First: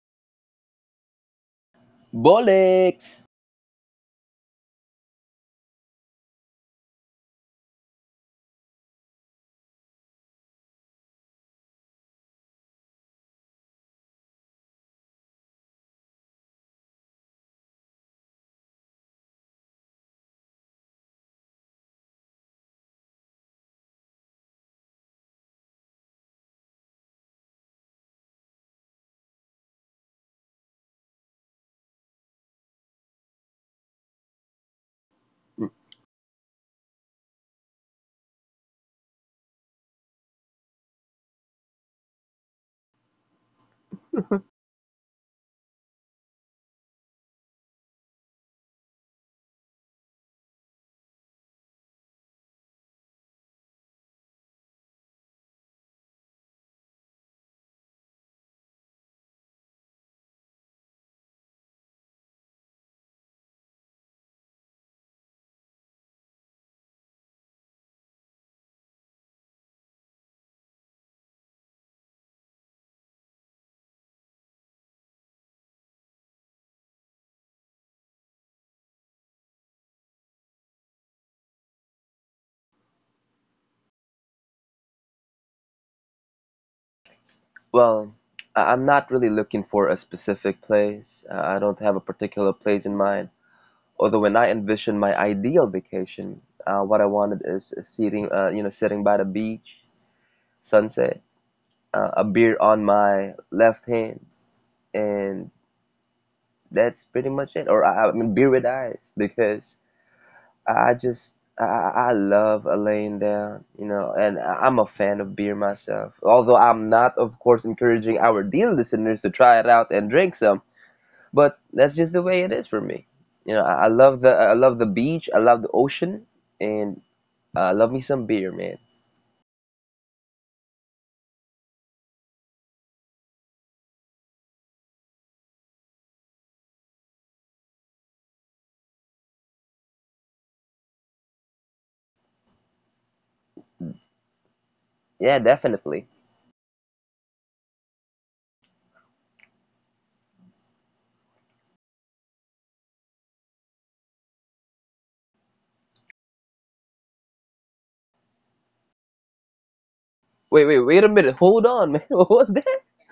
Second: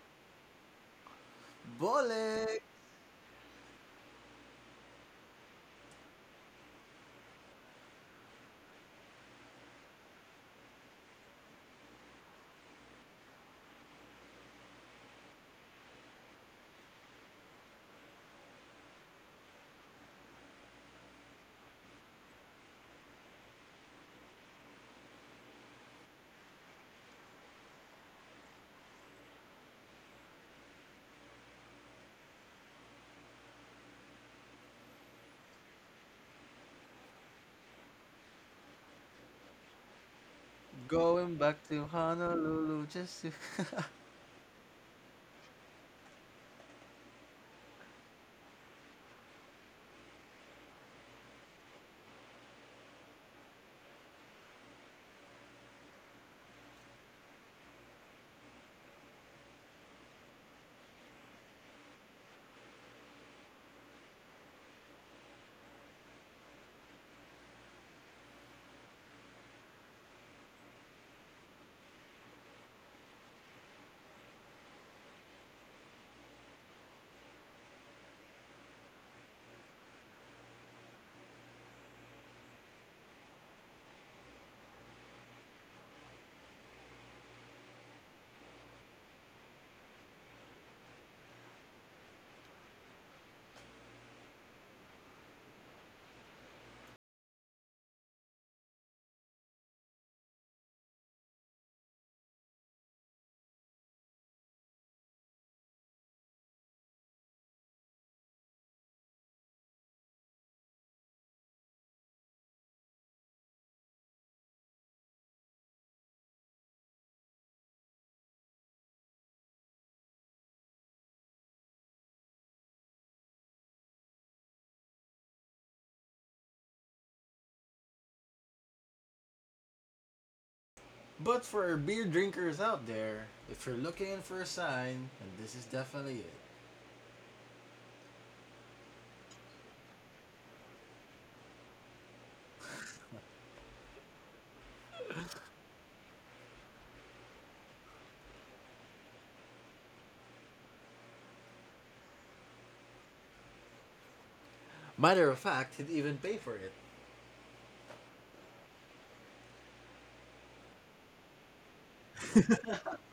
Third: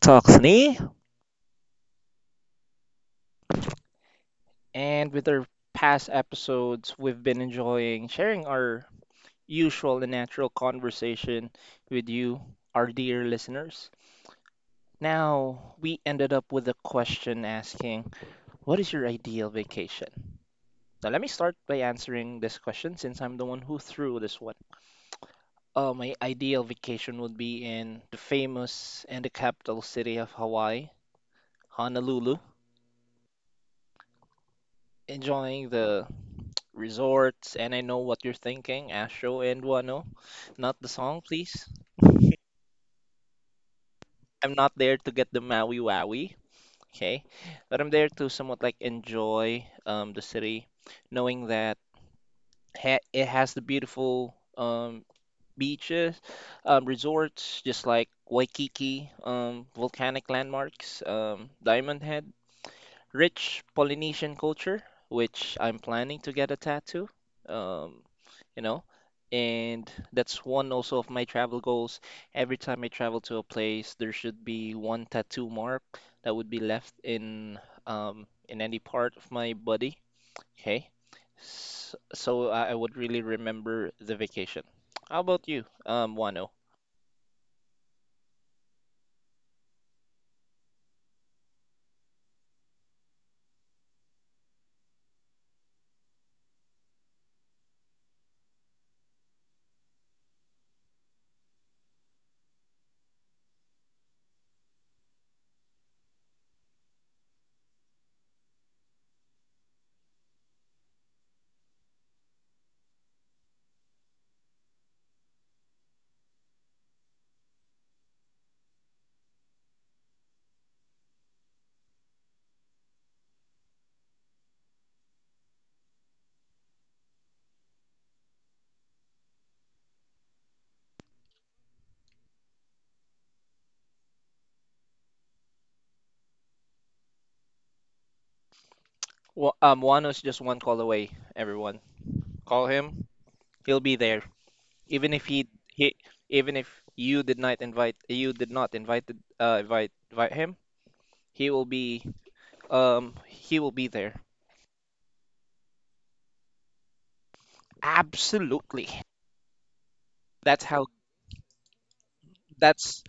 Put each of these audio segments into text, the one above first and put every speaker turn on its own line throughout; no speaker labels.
Talks ni.
Bolek
Bollocks!
And with our past episodes, we've been enjoying sharing our usual and natural conversation with you, our dear listeners. Now, we ended up with a question asking, what is your ideal vacation? Now, let me start by answering this question since I'm the one who threw this one. My ideal vacation would be in the famous and the capital city of Hawaii, Honolulu, enjoying the resorts, and I know what you're thinking, Astro and Wano. Not the song,
going back
please.
to Honolulu just to.
I'm not there to get the Maui Wowie, okay? But I'm there to somewhat like enjoy the city, knowing that ha it has the beautiful beaches, resorts, just like Waikiki, volcanic landmarks, Diamond Head, rich Polynesian culture, which I'm planning to get a tattoo. Um, you know and that's one also of my travel goals. Every time I travel to a place, there should be one tattoo mark that would be left in any part of my body, okay? So I would really remember the vacation. How about you, Wano?
Well, I'm not really looking for a specific place. I don't have a particular place in mind. Although when I envision my ideal vacation, what I wanted is sitting by the beach, sunset, a beer on my left hand, and that's pretty much it. Or I mean, beer with ice, because I just I love laying down, you know, and I'm a fan of beer myself. Although I'm not, of course, encouraging our dear listeners to try it out and drink some, but that's just the way it is for me. I love the I love the beach, I love the ocean, and I love me some beer, man.
But for beer drinkers out there, if you're looking for a sign, and this is definitely it.
Well, Wano's just one call away, everyone. Call him, he'll be there. Even if
Yeah,
he he
definitely.
even if you did not invite you did not invited invite invite him, he will be, he will be there.
Matter of fact, he'd even pay for it.
Absolutely.
Wait,
That's
wait,
how
wait a minute. Hold on, man. What was that?
that's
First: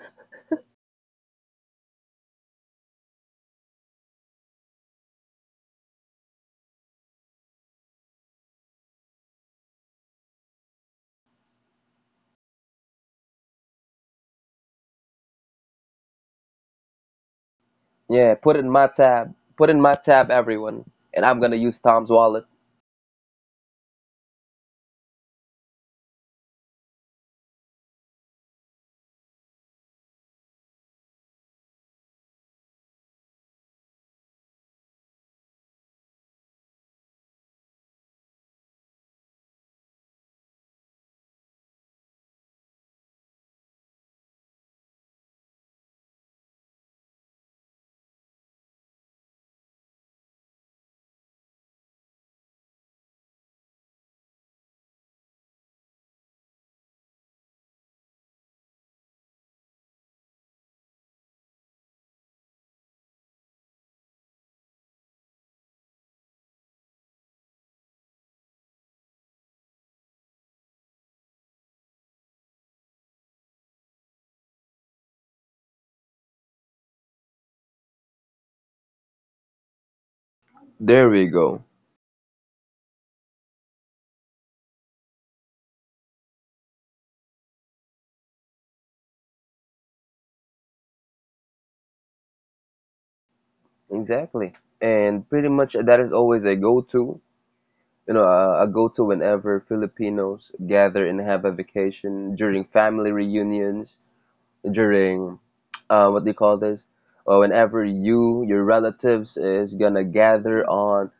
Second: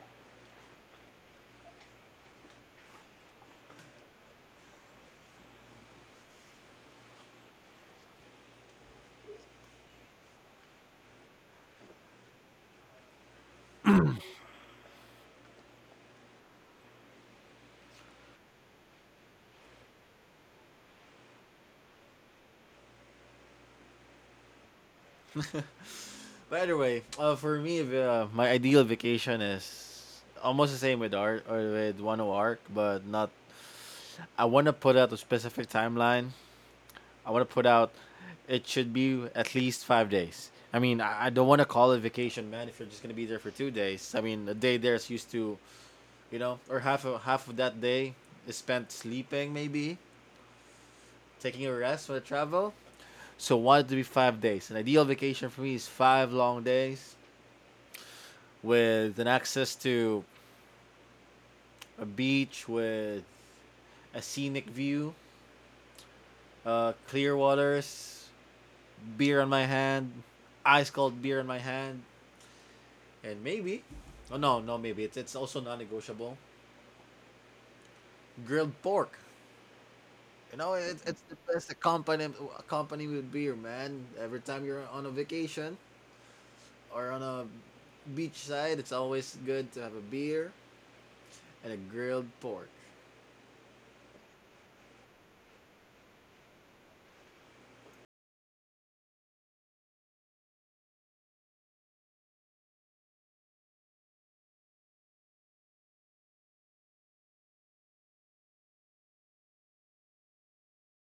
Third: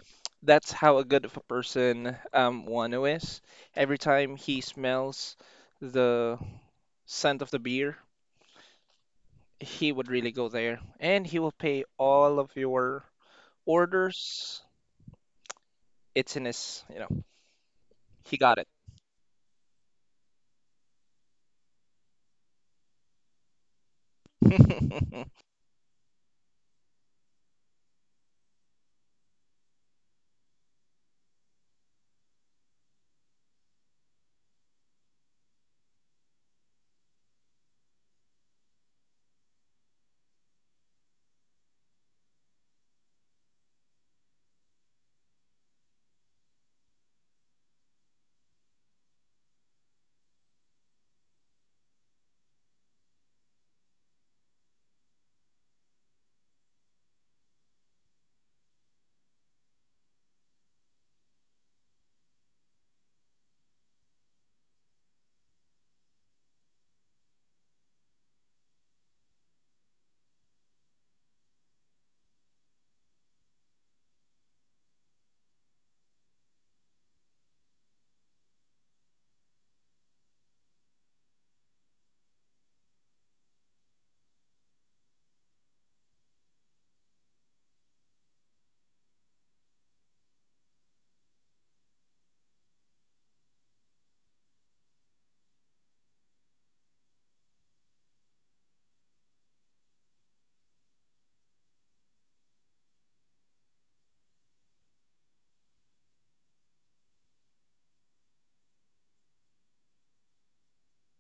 that's how a good of a person Wano is. Every time he smells the scent of the beer, he would really go there and he will pay all of your orders. It's in his, you know,
Yeah,
he
put
got
it
it.
in my tab. Put it in my tab, everyone, and I'm gonna use Tom's wallet.
But anyway, for me, my ideal vacation is almost the same with art or with one O arc, but not. I want to put out a specific timeline. I want to put out. It should be at least 5 days. I mean, I don't want to call it vacation, man. If you're just gonna be there for 2 days, I mean, a day there is used to you know, or half of that day is spent sleeping, maybe taking a rest when I travel. So wanted to be 5 days. An ideal vacation for me is five long days with an access to a beach with a scenic view, clear waters, beer on my hand, ice cold beer in my hand, and maybe, oh no, no, maybe it's also non-negotiable. Grilled pork. You know, it,
There
it's
we
the
go.
best accompany accompaniment with beer, man. Every time you're on a vacation, or on a beachside, it's always good to have a beer and a grilled pork.
Exactly. And pretty much that is always a go-to, a go-to whenever Filipinos gather and have a vacation during family reunions, during what do you call this? Or whenever your relatives is gonna gather on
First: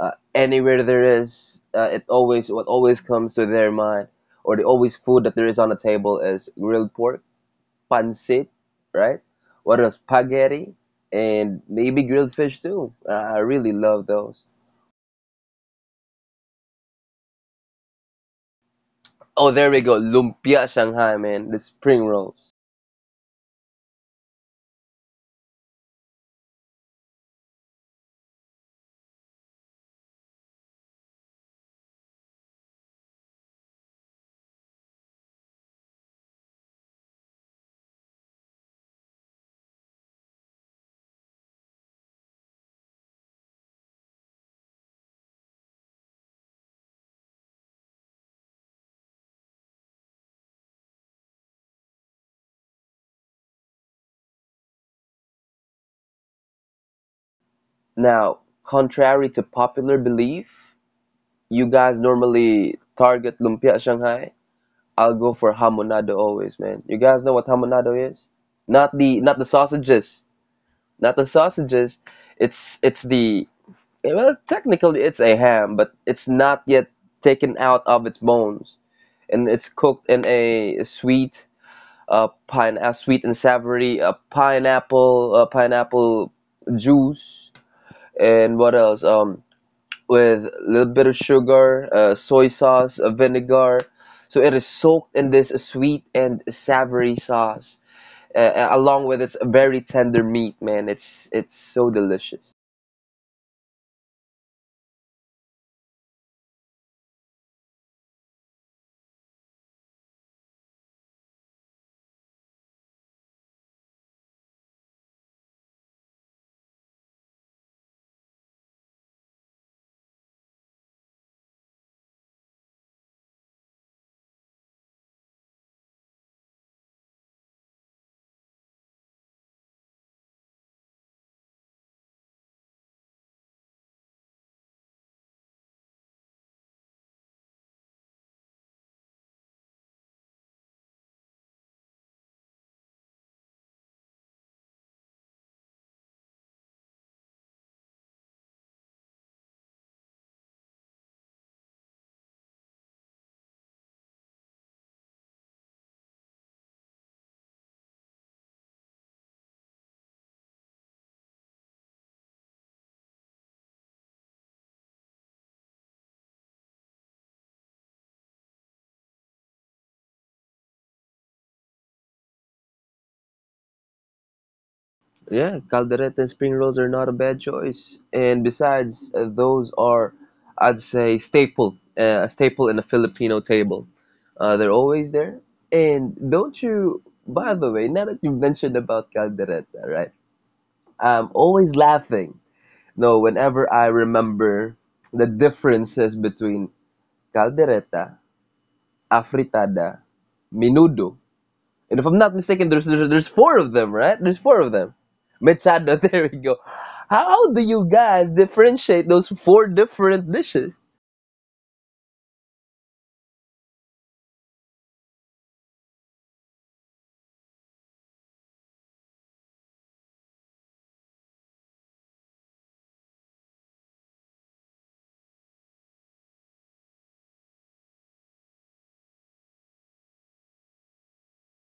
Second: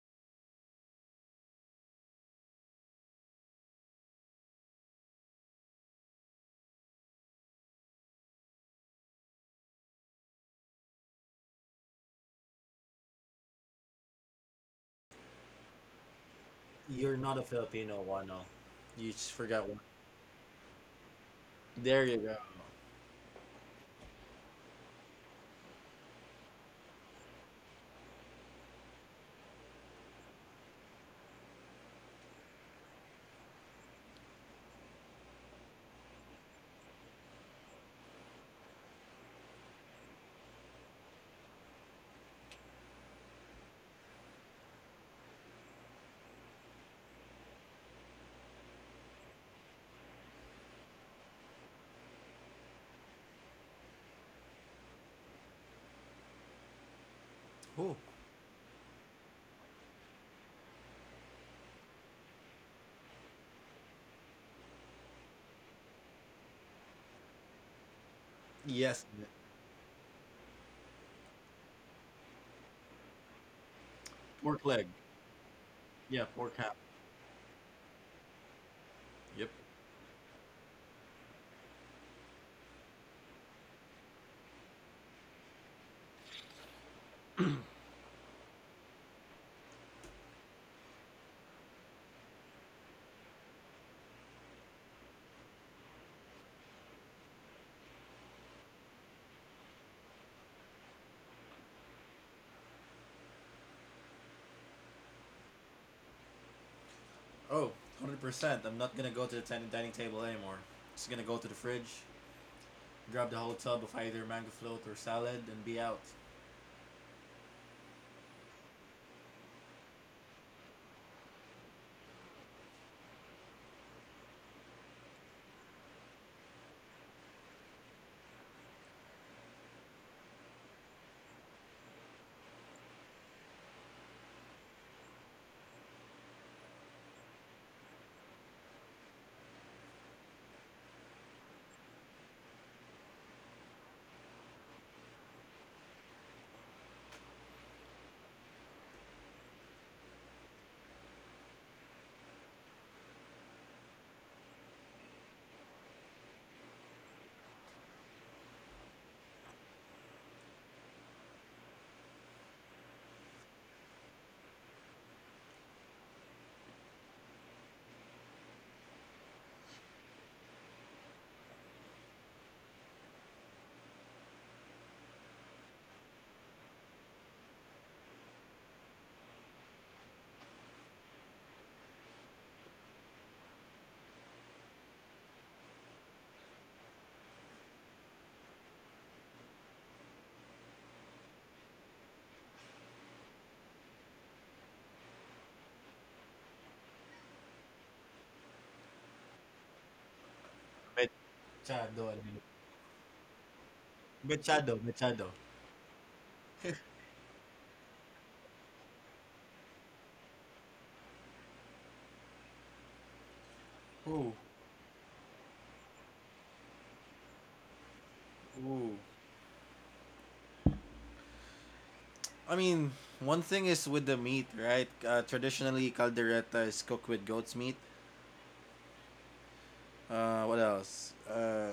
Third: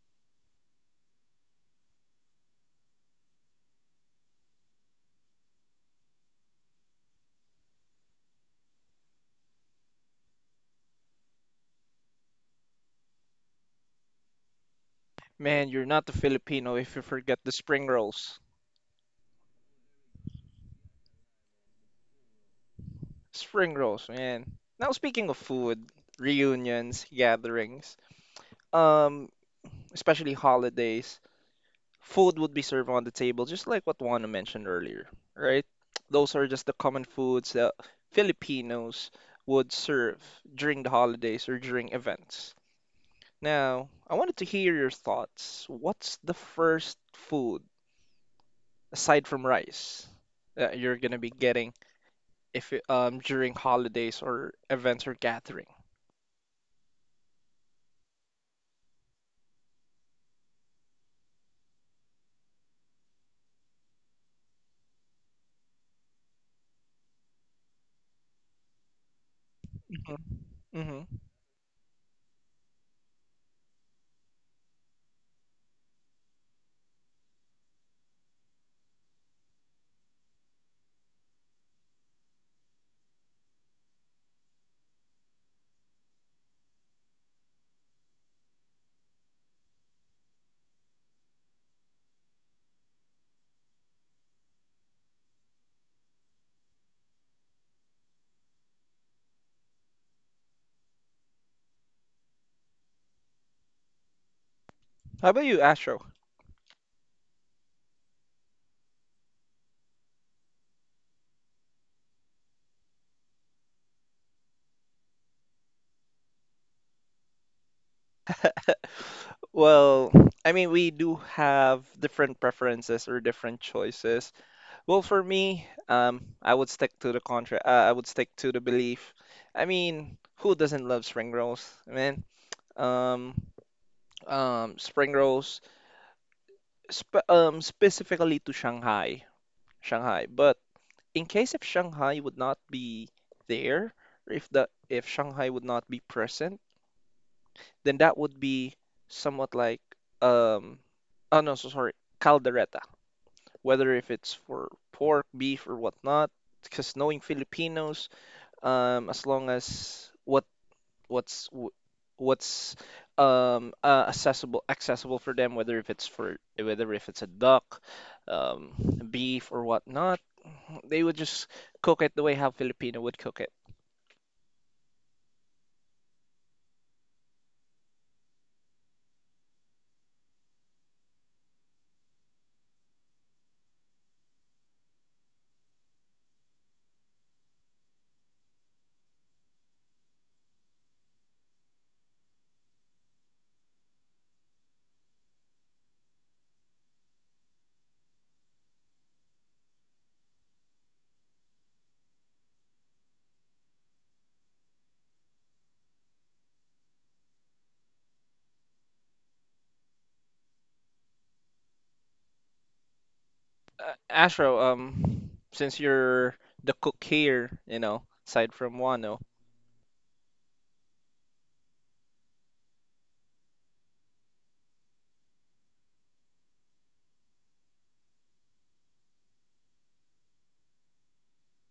anywhere there is, it always what always comes to their mind, or the always food that there is on the table is grilled pork pancit, right? What else? Spaghetti and maybe grilled fish too. I really love those.
Man, you're not a Filipino if you
You're not
forget
a
the spring
Filipino,
rolls.
Wano. You just
Oh,
forgot
there
one.
we go. Lumpia Shanghai, man. The
There
spring
you go.
rolls.
Spring rolls, man. Now speaking of food, reunions, gatherings, um, especially holidays, food would be served on the table, just like what Juana mentioned earlier, right? Those are just the common foods that Filipinos would serve during the holidays or during events. Now, I wanted to hear your thoughts. What's the first food aside from rice that you're gonna be getting if you- during holidays or events or gathering?
Oh,
Now, contrary to popular belief, you guys normally target lumpia Shanghai. I'll go for hamonado always, man. You guys know what hamonado is? Not
yes,
the not the sausages,
hmm hmm
not the sausages. It's the Well,
pork leg.
technically it's a ham, but
Yeah,
it's
pork
not
half.
yet taken out of its bones.
Yep.
And it's cooked in a sweet and savory pineapple juice, and what else, with a little bit of sugar, soy sauce, vinegar, so it is soaked in this sweet and savory sauce, along with its very tender meat, man. It's so delicious.
How about you, Astro?
Oh, 100%. I'm not going to go to the dining table anymore. Just going to go to the fridge, grab the whole tub of either mango float or salad, and be out.
Well, I mean, we do have different preferences or different choices. Well, for me, I would stick to the contra. I would stick to the belief. I mean, who doesn't love spring rolls, man? Um, spring rolls, sp specifically to Shanghai, Shanghai. But in case if Shanghai would not be there, or if Shanghai would not be present, then that would be somewhat like um, oh no, so sorry, caldereta, whether if it's for pork, beef, or whatnot. Because knowing Filipinos, as long as what what's wh- what's accessible, for them, whether if it's for, whether if it's a duck, um, beef or whatnot, they would just cook it the way how Filipino would cook it.
Yeah, caldereta and spring rolls are not a bad choice. And besides, those are, I'd say, a staple in a Filipino table. They're always there. And don't you, by the way, now that you mentioned about caldereta, right? I'm always laughing. No, whenever I remember the differences between caldereta, afritada,
Bet-
menudo, and if
Chado. I
I'm not
mean.
mistaken, there's four of them, right? There's four of them.
Machado.
Mechado, there we go. How do you guys differentiate those four different dishes?
Ooh,
Astro, since you're the cook here, you know, aside from
ooh.
Wano,
I mean, one thing is with the meat, right? Traditionally, caldereta is cooked with goat's meat. What else?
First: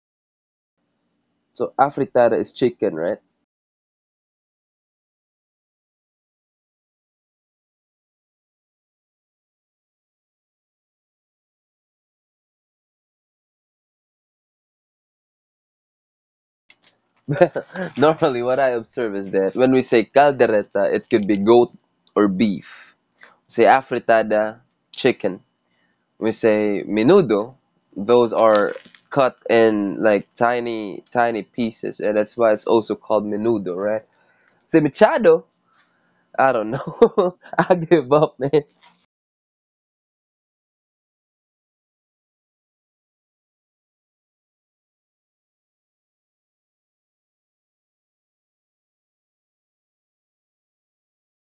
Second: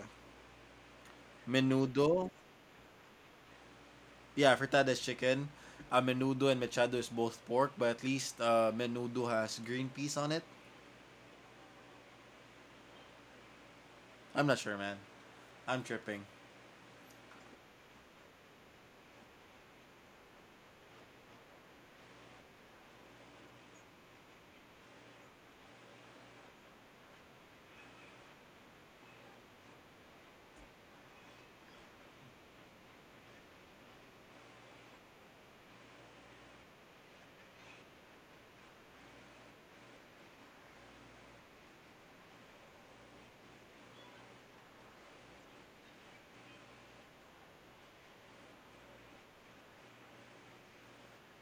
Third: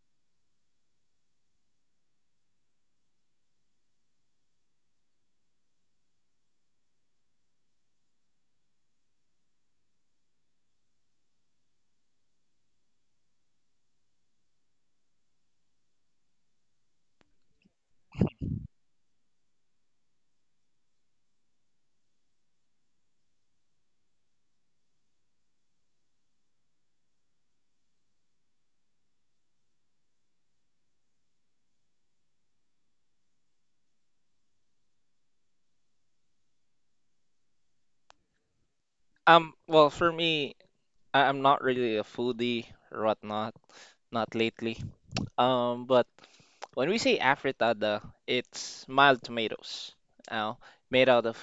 So
Menudo.
afritada is chicken, right?
Yeah, fritada is chicken. Menudo and machado is both pork, but at least menudo has green peas on it. I'm not sure, man. I'm tripping.
Normally, what I observe is that when we say caldereta, it could be goat or beef. Say afritada, chicken. We say menudo, those are cut in like tiny, tiny pieces, and that's why it's also called menudo, right? Say mechado, I don't know. I give up, man.
well, for me, I'm not really a foodie or whatnot. Not lately. But when we say afritada, it's mild tomatoes, uh, made out of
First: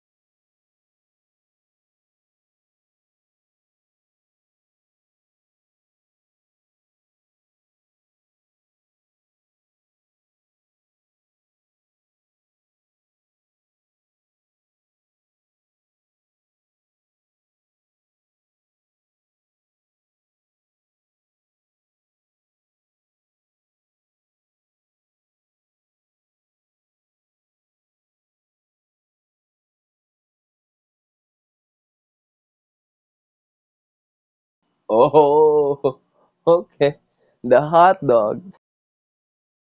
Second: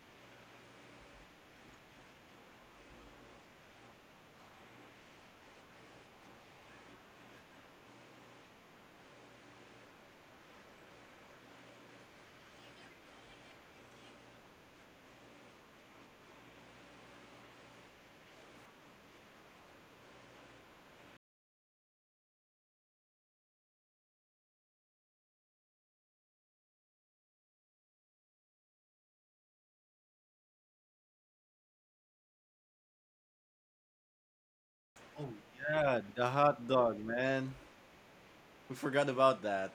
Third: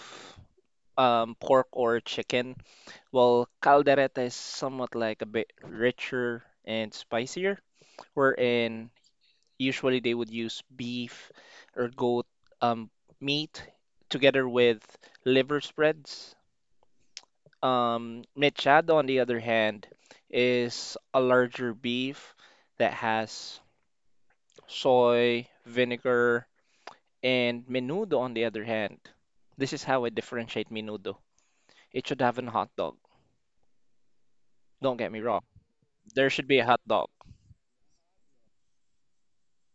pork or chicken. Well, caldereta is somewhat like a bit richer and spicier, wherein usually they would use beef or goat um, meat together with liver spreads. Mechado, on the other hand, is a larger beef that has soy, vinegar, and menudo on the other hand. This is how I differentiate menudo. It should have a hot dog. Don't get me
Oh,
wrong.
Oh,
yeah, the
There should be a
hot
hot
okay.
dog,
dog.
man.
The hot dog.
We forgot about that.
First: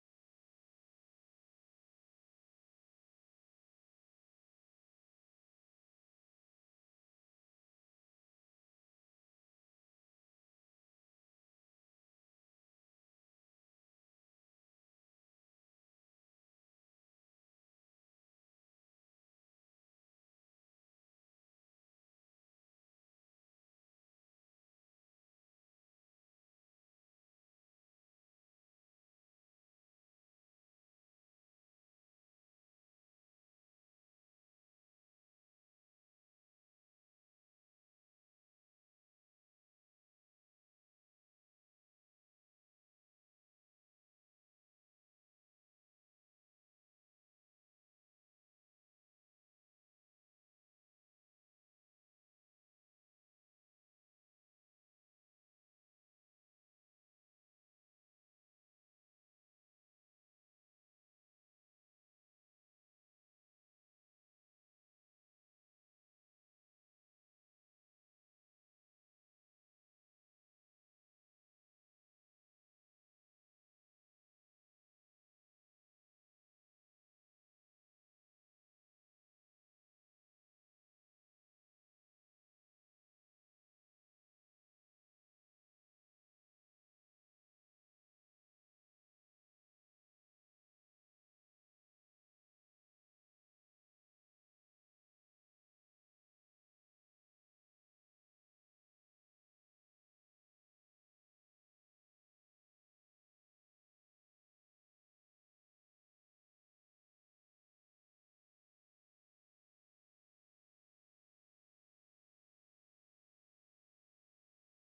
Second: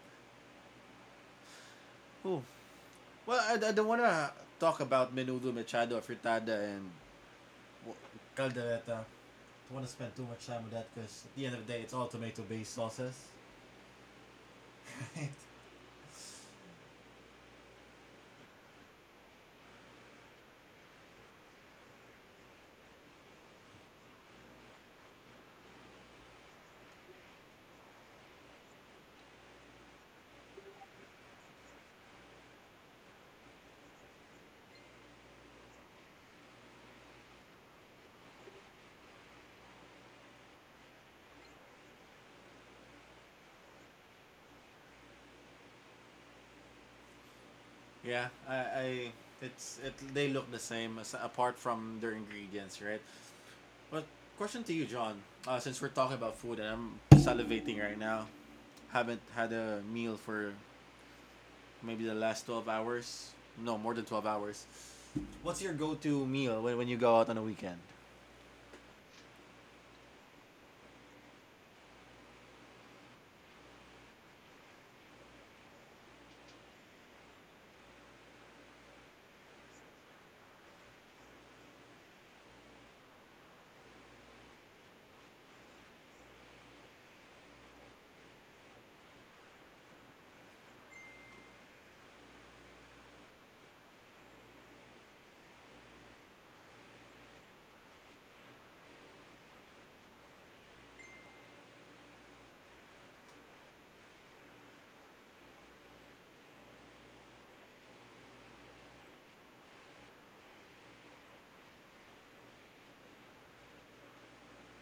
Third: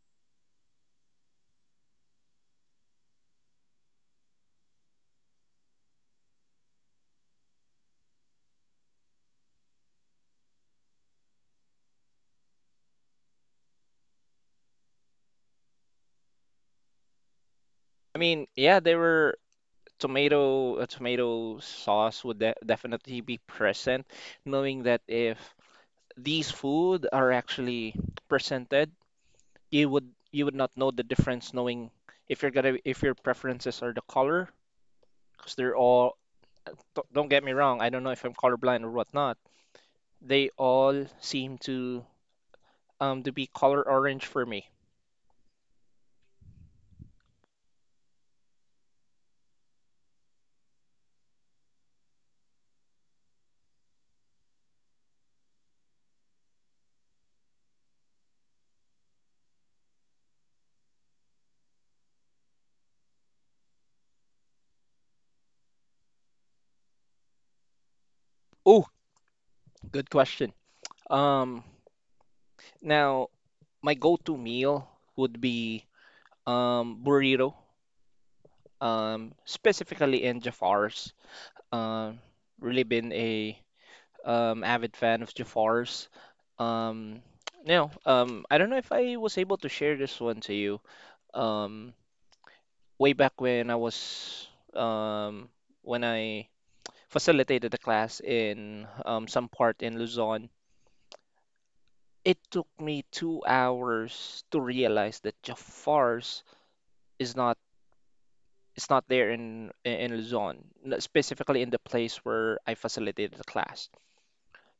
Ooh. Well, I don't want to talk about menudo, machado, fritada, and w- caldereta. I don't want to spend too much time with that because at the end of the day, it's all tomato-based sauces.
I mean, yeah, there were tomato, a tomato sauce would de definitely be present, knowing that if these food are actually presented, you would not know the difference, knowing if you're gonna, if your preferences are the color, because they're all, don't get me wrong, I don't know if I'm colorblind or whatnot. They all seem to be color orange for me.
Yeah, I it's it they look the same as, apart from their ingredients, right? But question to you, John. Since we're talking about food and I'm salivating right now, haven't had a meal for maybe the last 12 hours. No, more than 12 hours. What's your go-to meal when, you go out on a weekend?
Oh, good question. Um, Now my go-to meal would be burrito. Specifically in Jafar's. Um, Really been a avid fan of Jafar's. Um, Now, I don't know if I was able to share this one to you. Um, Way back um when I facilitated a class in some part in Luzon. It took me 2 hours to realize that Jafar's is not is not there in Luzon, specifically in the place where I facilitated the class.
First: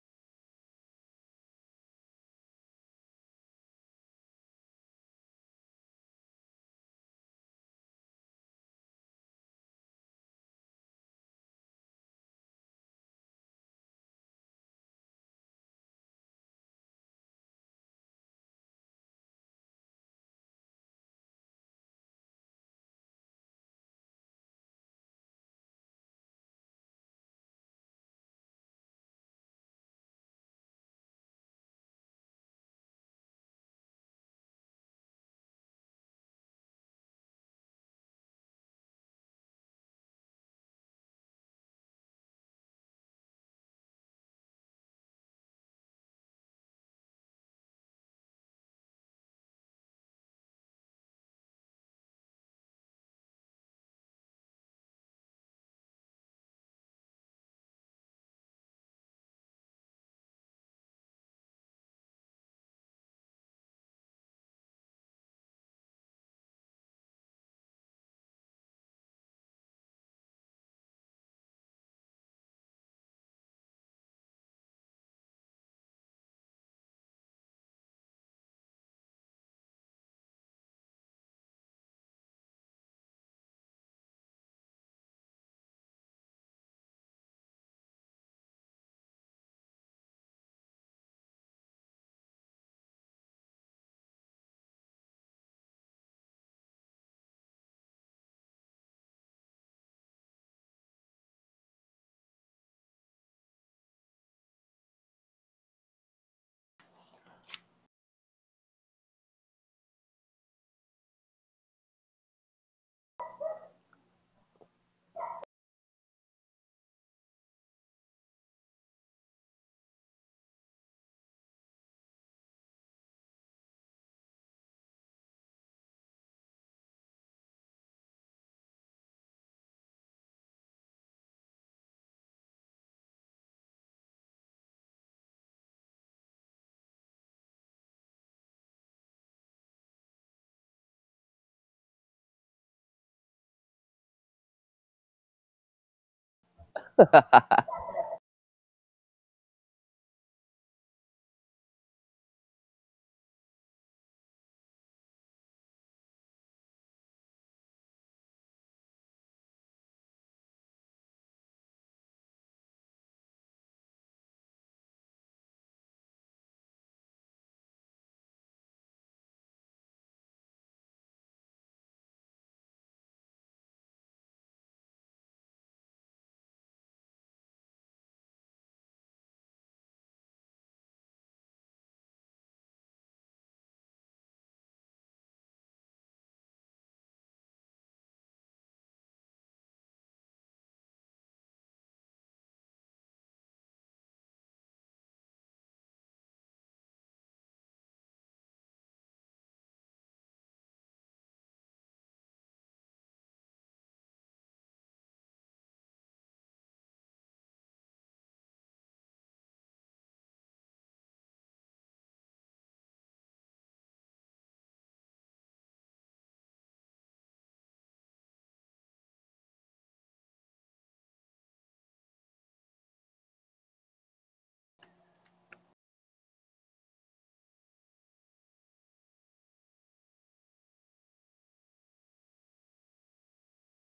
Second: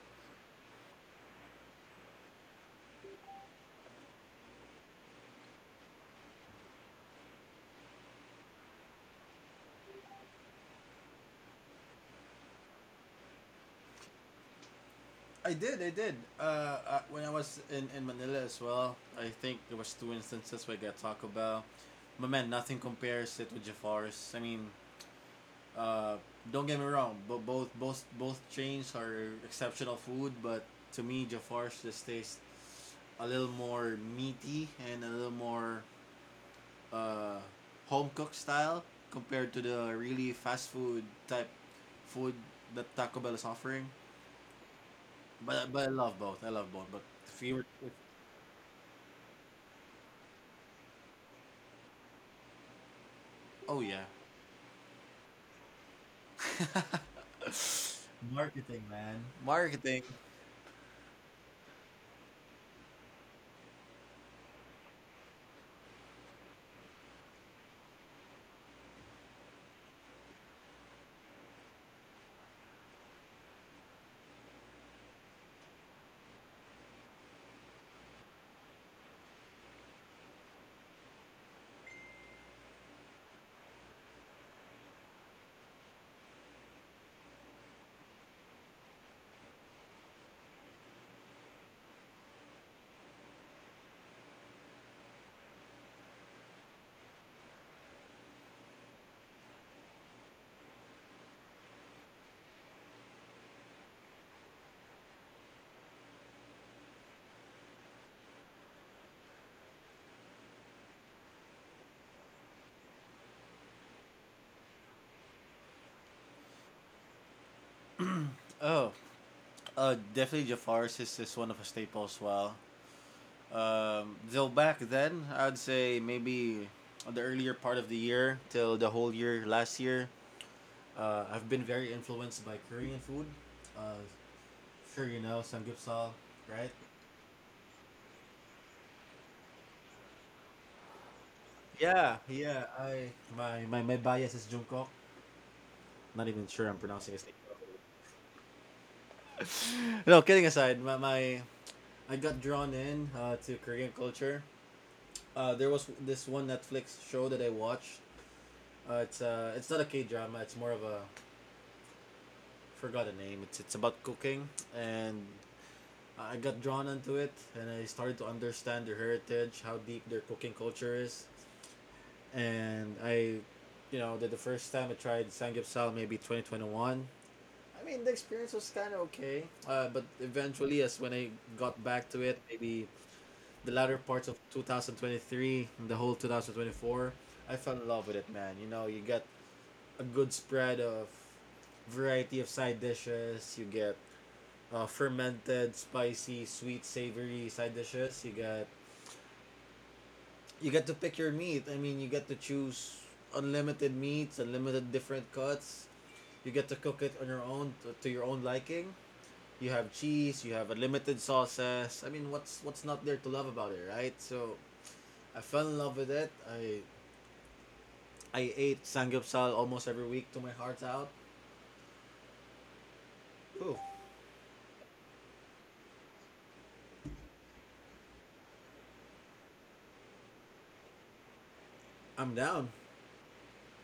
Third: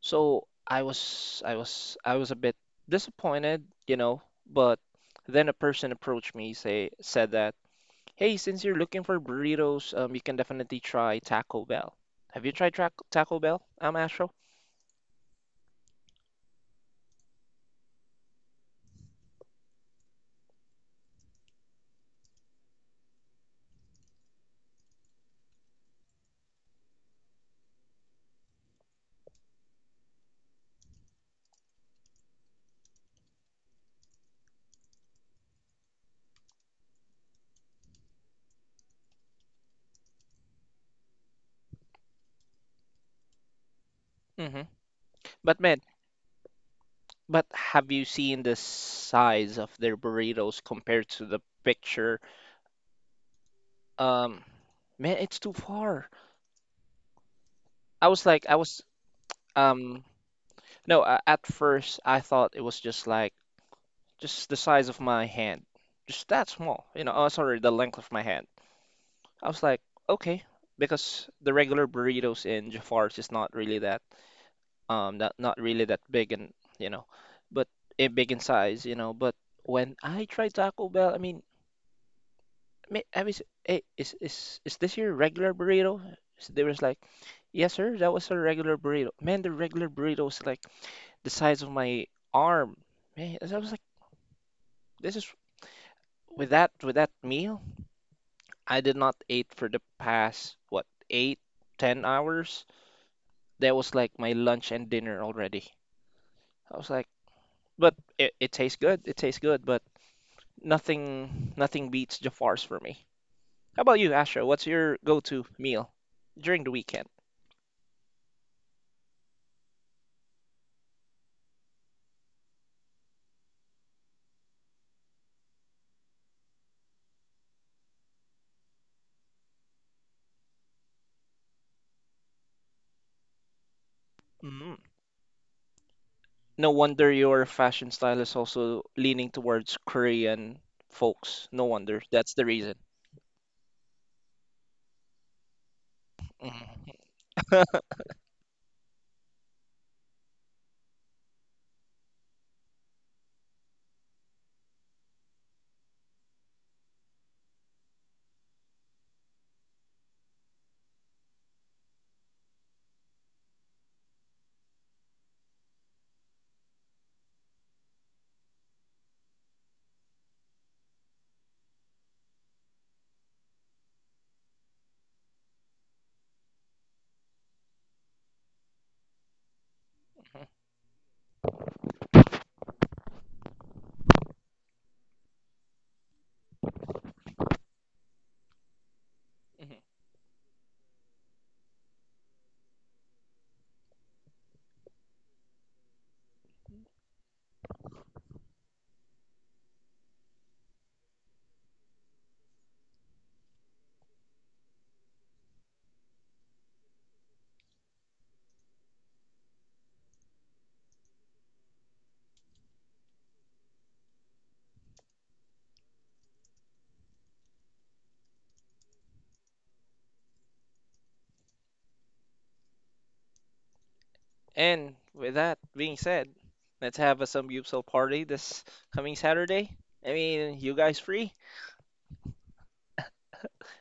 So I was a bit disappointed, you know, but then a person approached me say said that, "Hey, since you're looking for burritos, you can definitely try Taco Bell. Have you tried Tra Taco Bell? I'm Astro.
I did. When I was in Manila as well, I think there was two instances where I got Taco Bell. But man, nothing compares it with Jafar's. I mean, uh, don't get me wrong, but both chains are exceptional food. But to me, Jafar's just tastes a little more meaty and a little more uh, home cooked style compared to the really fast food type food that Taco Bell is offering.
hmm But man,
But I love both. I love both. But if
but
you were if
have you seen the size of their burritos compared to the picture?
Oh yeah,
Um, Man, it's too far. I was like, I was,
marketing, man. Marketing.
um, no, at first I thought it was just like, just the size of my hand, just that small, you know, oh, sorry, the length of my hand. I was like, okay, because the regular burritos in Jafar's is not really that, not, not really that big and, you know, but it big in size, you know, but when I tried Taco Bell, I mean, I was, hey, is this your regular burrito? So they was like, yes, sir, that was a regular burrito. Man, the regular burrito was like the size of my arm. Man, as I was like, this is, with that meal, I did not eat for the past what, eight, 10 hours. That was like my lunch and dinner already. I was like, but it tastes good. It tastes good, but nothing beats Jafar's for me. How about you, Asha? What's your go-to meal during the weekend?
Oh, definitely Jafar's is one of a staple as well. Till back then, I'd say maybe on the earlier part of the year till the whole year last year. I've been very influenced by Korean food. Uh, sure you know samgyeopsal,
No
right?
wonder your fashion style is also leaning towards Korean folks. No wonder.
Yeah,
That's the
yeah.
reason.
My bias is Jungkook. Not even sure I'm
Mhm.
pronouncing his name properly. no, kidding aside, my I got drawn in to Korean culture. There was this one Netflix show that I watched. It's not a K drama. It's more of a forgot the name. It's about cooking, and I got drawn into it, and I started to understand their heritage, how deep their cooking culture is, and I, you know, the first time I tried samgyeopsal, maybe 2021. I mean, the experience was kind of okay, but eventually, as when I got back to it, maybe the latter parts of 2023 and the whole 2024, I fell in love with it, man. You know, you got
Mhm.
a good spread of variety of side dishes. You get fermented, spicy, sweet, savory side dishes. You get to pick your meat. I mean, you get to choose unlimited meats, unlimited different cuts. You get to cook it on your own to your own liking. You have cheese. You have unlimited sauces. I mean, what's not there to love about it, right? So I fell in love with it. I ate samgyeopsal almost every week to my heart's out. Ooh,
And with that being said, let's have a Samgyeopsal party this coming Saturday. I mean, you guys free?
I'm down.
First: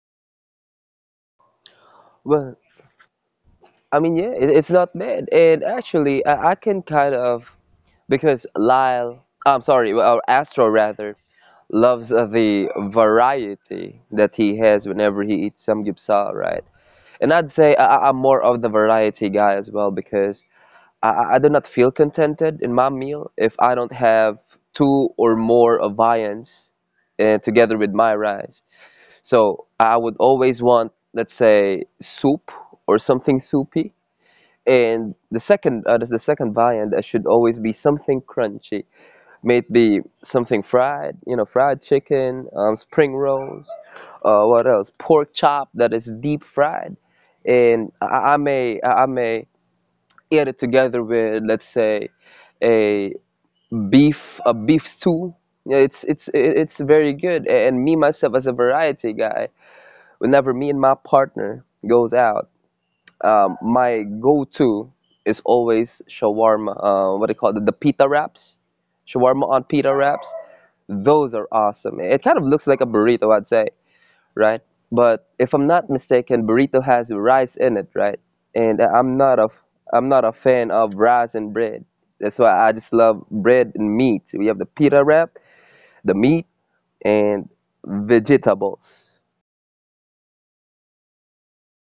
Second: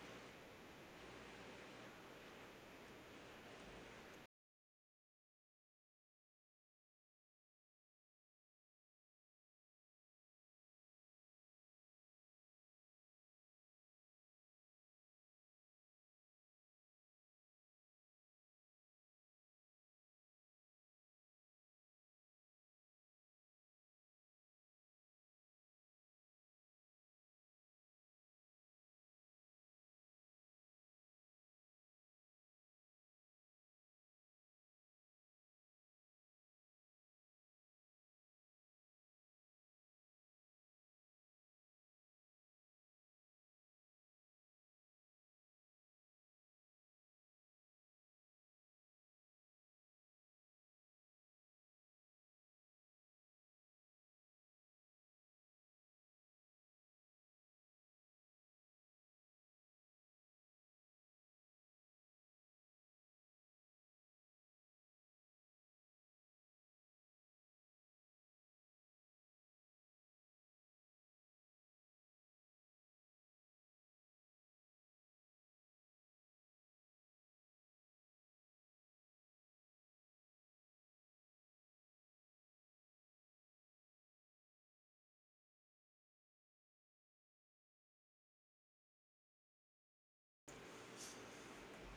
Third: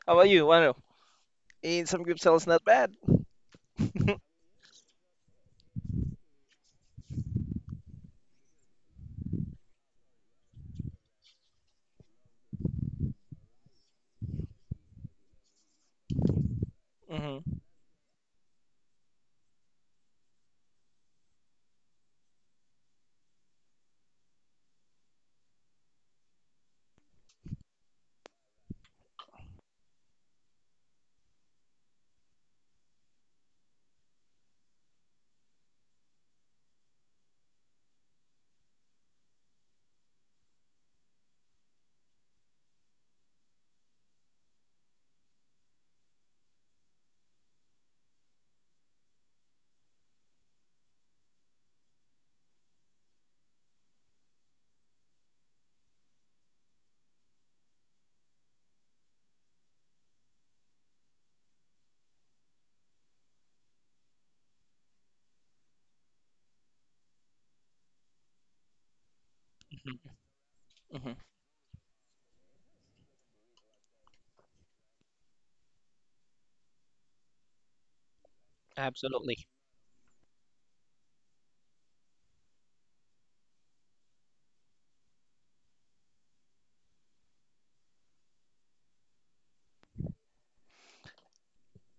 How about you, Wano? Eating Samgyeopsal is
Well,
not bad.
I mean, yeah, it's not bad. And actually, I can kind of because Lyle, I'm sorry, well, or Astro rather, loves the variety that he has whenever he eats some samgyeopsal, right? And I'd
hmm
say I'm more of the variety guy as well, because I do not feel contented in my meal if I don't have two or more of viands together with my rice. So I would always want, let's say, soup or something soupy. And the second viand should always be something crunchy. May it be something fried, fried chicken, spring rolls, what else? Pork chop that is deep fried, and I may eat it together with, let's say, a a beef stew. Yeah, it's very good. And me myself, as a variety guy, whenever me and my partner goes out, my go-to is always shawarma. What do you call it? The pita wraps, shawarma on pita wraps.
hmm
Those are awesome. It kind of looks like a burrito, I'd say, right? But if I'm not mistaken, burrito has rice in it, right? And I'm
Absolutely.
not a I'm not a fan of rice and bread. That's why I just love bread and meat. We have the pita wrap, the meat, and vegetables.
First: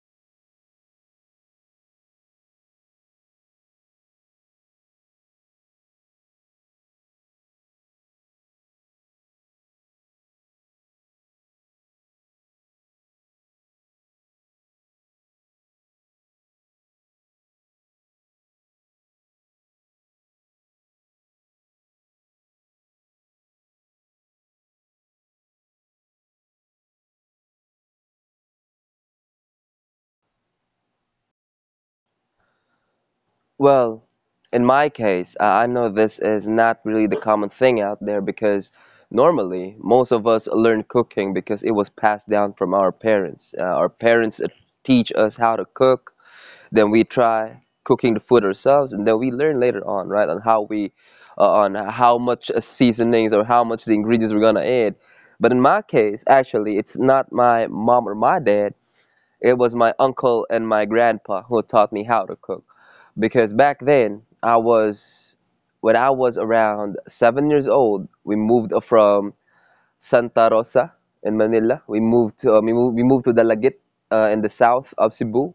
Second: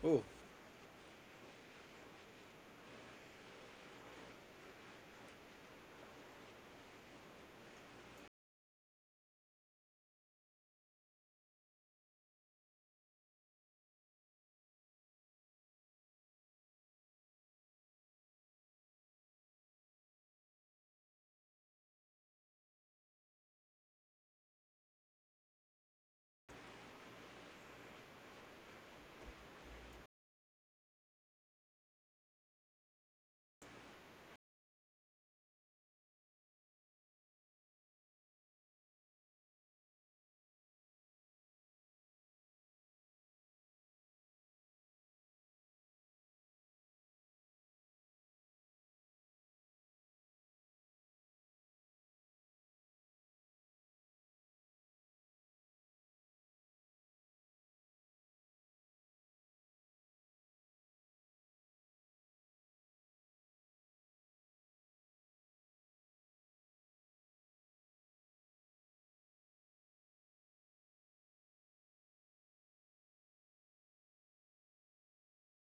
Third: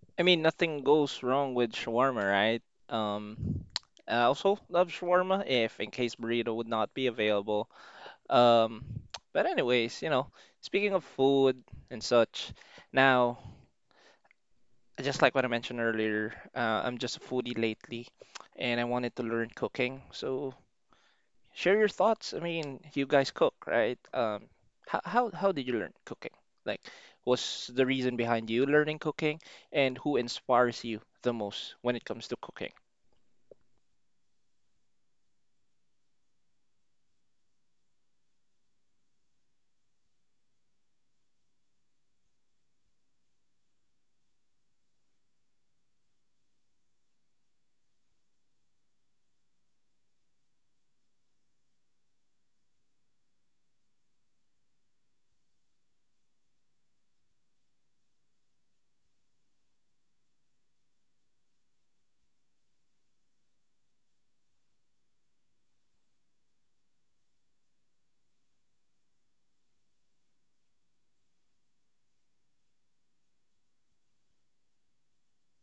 Ooh,
I mean, nothing goes wrong with shawarma, right? Um, I also love shawarma if in case burrito would not be available. Um, but anyways, you know, speaking of food and such, now just like what I mentioned earlier, I'm just a foodie lately, and I wanted to learn cooking. So share your thoughts. I mean, you guys cook, right? Um, how did you learn cooking? Like, what's the reason behind you learning cooking, and who inspires you the most when it comes to cooking?
Well, in my case, I know this is not really the common thing out there, because normally most of us learn cooking because it was passed down from our parents. Our parents teach us how to cook, then we try cooking the food ourselves, and then we learn later on, right, on how we on how much seasonings or how much the ingredients we're gonna add. But in my case, actually, it's not my mom or my dad. It was my uncle and my grandpa who taught me how to cook. Because back then I was when I was around 7 years old, we moved from Santa Rosa in Manila. We moved to we moved to Dalagit, in the south of Cebu.